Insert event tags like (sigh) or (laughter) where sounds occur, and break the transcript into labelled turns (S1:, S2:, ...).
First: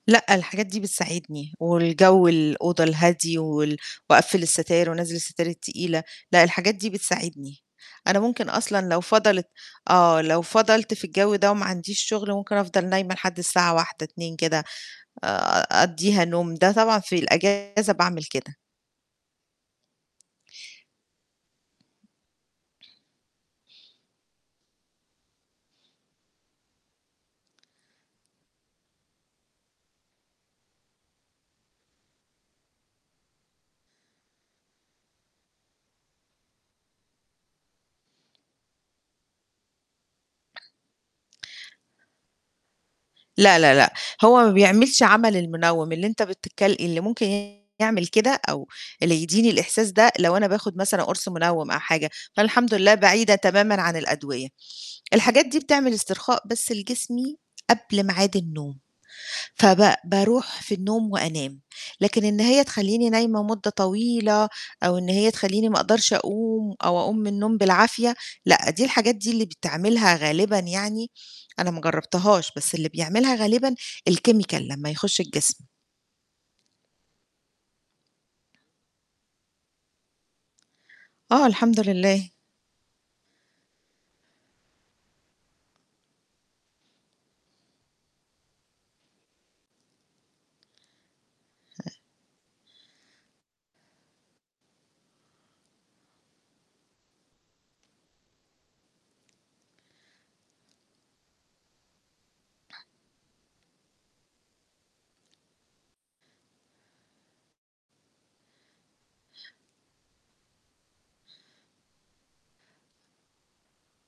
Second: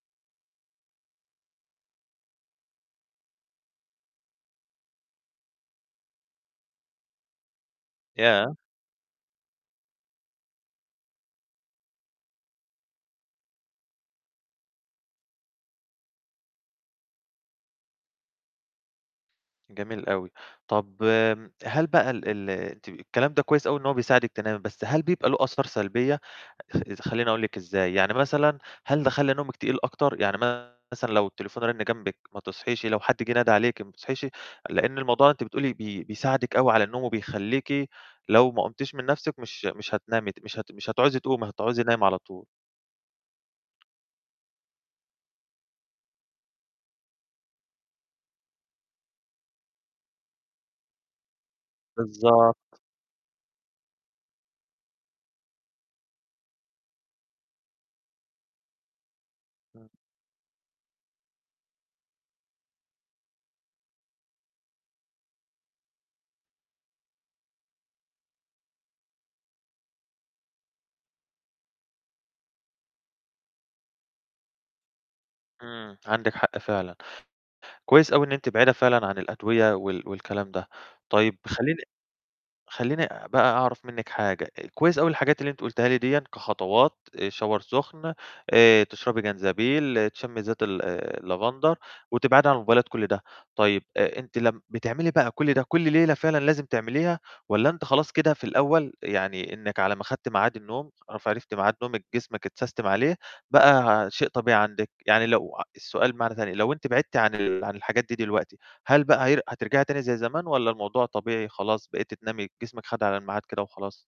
S1: لأ، الحاجات دي بتساعدني والجَوّ الأوضة الهادي وال وأقفِّل الستاير وانزِّل الستاير التقيلة، لأ الحاجات دي بتساعدني. أنا ممكن
S2: ياه!
S1: أصلًا لو فَضَلِت آه لو فَضَلت في الجَوّ ده وما عنديش شغل ممكن أفضل نايمة لحد الساعة 13:00 14:00 كده، أ أقضِّيها نوم، ده طبعًا في الإجازة باعمل كده.
S2: جميل أوي. طَب هل بقى ال ال أنتِ الكلام ده كويس أوي إن هو بيساعدِك تنامي، بس هل بيبقى له آثار سلبية؟ خلّيني أقول لِك إزاي، يعني مثلًا هل ده خلّي نومِك تقيل أكتر، يعني مثلًا لو التليفون رَنّ جنبِك ما تصحيش؟ لو حد جِه ندَه عليكِ ما بتصحيش؟ لأن الموضوع أنتِ بتقولي بي بيساعدِك أوي على النوم، وبيخلّيكِ لو ما قُمتيش من نَفْسِك مش مش هتنامي ت مش هت مش هتعوزي تقومي، هتعوزي نايمة على طول.
S1: لا، لا، لأ، هو ما بيعملش عَمَل المنوّم اللي أنت بتتك اللي ممكن يعمل كده أو اللي يديني الإحساس ده، لو أنا باخد مثلًا قُرص منوّم أو حاجة، فالحمد
S2: بالضبط.
S1: لله بعيدة تمامًا عن الأدوية. الحاجات دي بتعمل استرخاء بس لجسمي قبل ميعاد النوم، فب بارُوح في النوم وأنام، لكن إن هي تخلّيني نايمة مدة طويلة أو إن هي تخلّيني ما أقدَرش أقوم أو أقوم من النوم بالعافية، لأ دي الحاجات دي اللي بتعملها غالبًا يعني، أنا ما جرَّبتهاش بس اللي بيعملها غالبًا الchemical لمّا يخُشّ الجسم.
S2: إمم، عندِك حق فعلًا. كويس أوي إن أنتِ بعيدة فعلًا عن الأدوية وال والكلام ده. طيب
S1: آه، الحمد
S2: خلّيني
S1: لله.
S2: خلّيني بقى أعرَف منِّك حاجة، كويس أوي الحاجات اللي أنتِ قلتيها لي ديًا كخطوات shower سُخن، آآ تشرَبي جنزبيل، تشمّي زيت ال اللافندر
S1: (unintelligible)
S2: وتبعدي عن الموبايلات كُلّ ده. طيب آآ أنتِ لم بتعملي بقى كُلّ ده كُلّ ليلة فعلًا لازم تعمليها والَّا أنتِ خلاص كده في الأول، يعني إنِّك على ما خدتِ ميعاد النوم عرفتِ ميعاد نومِك جسمِك اتسستم عليه، بقى شيء طبيعي عندِك، يعني لو السؤال بمعنى تاني، لو أنتِ بِعدتِ عن ال عن الحاجات دي دلوقتي هل بقى هي هترجعي تاني زي زمان والَّا الموضوع طبيعي خلاص، بقيتِ تنامي جسمِك خَد على الميعاد كده وخلاص؟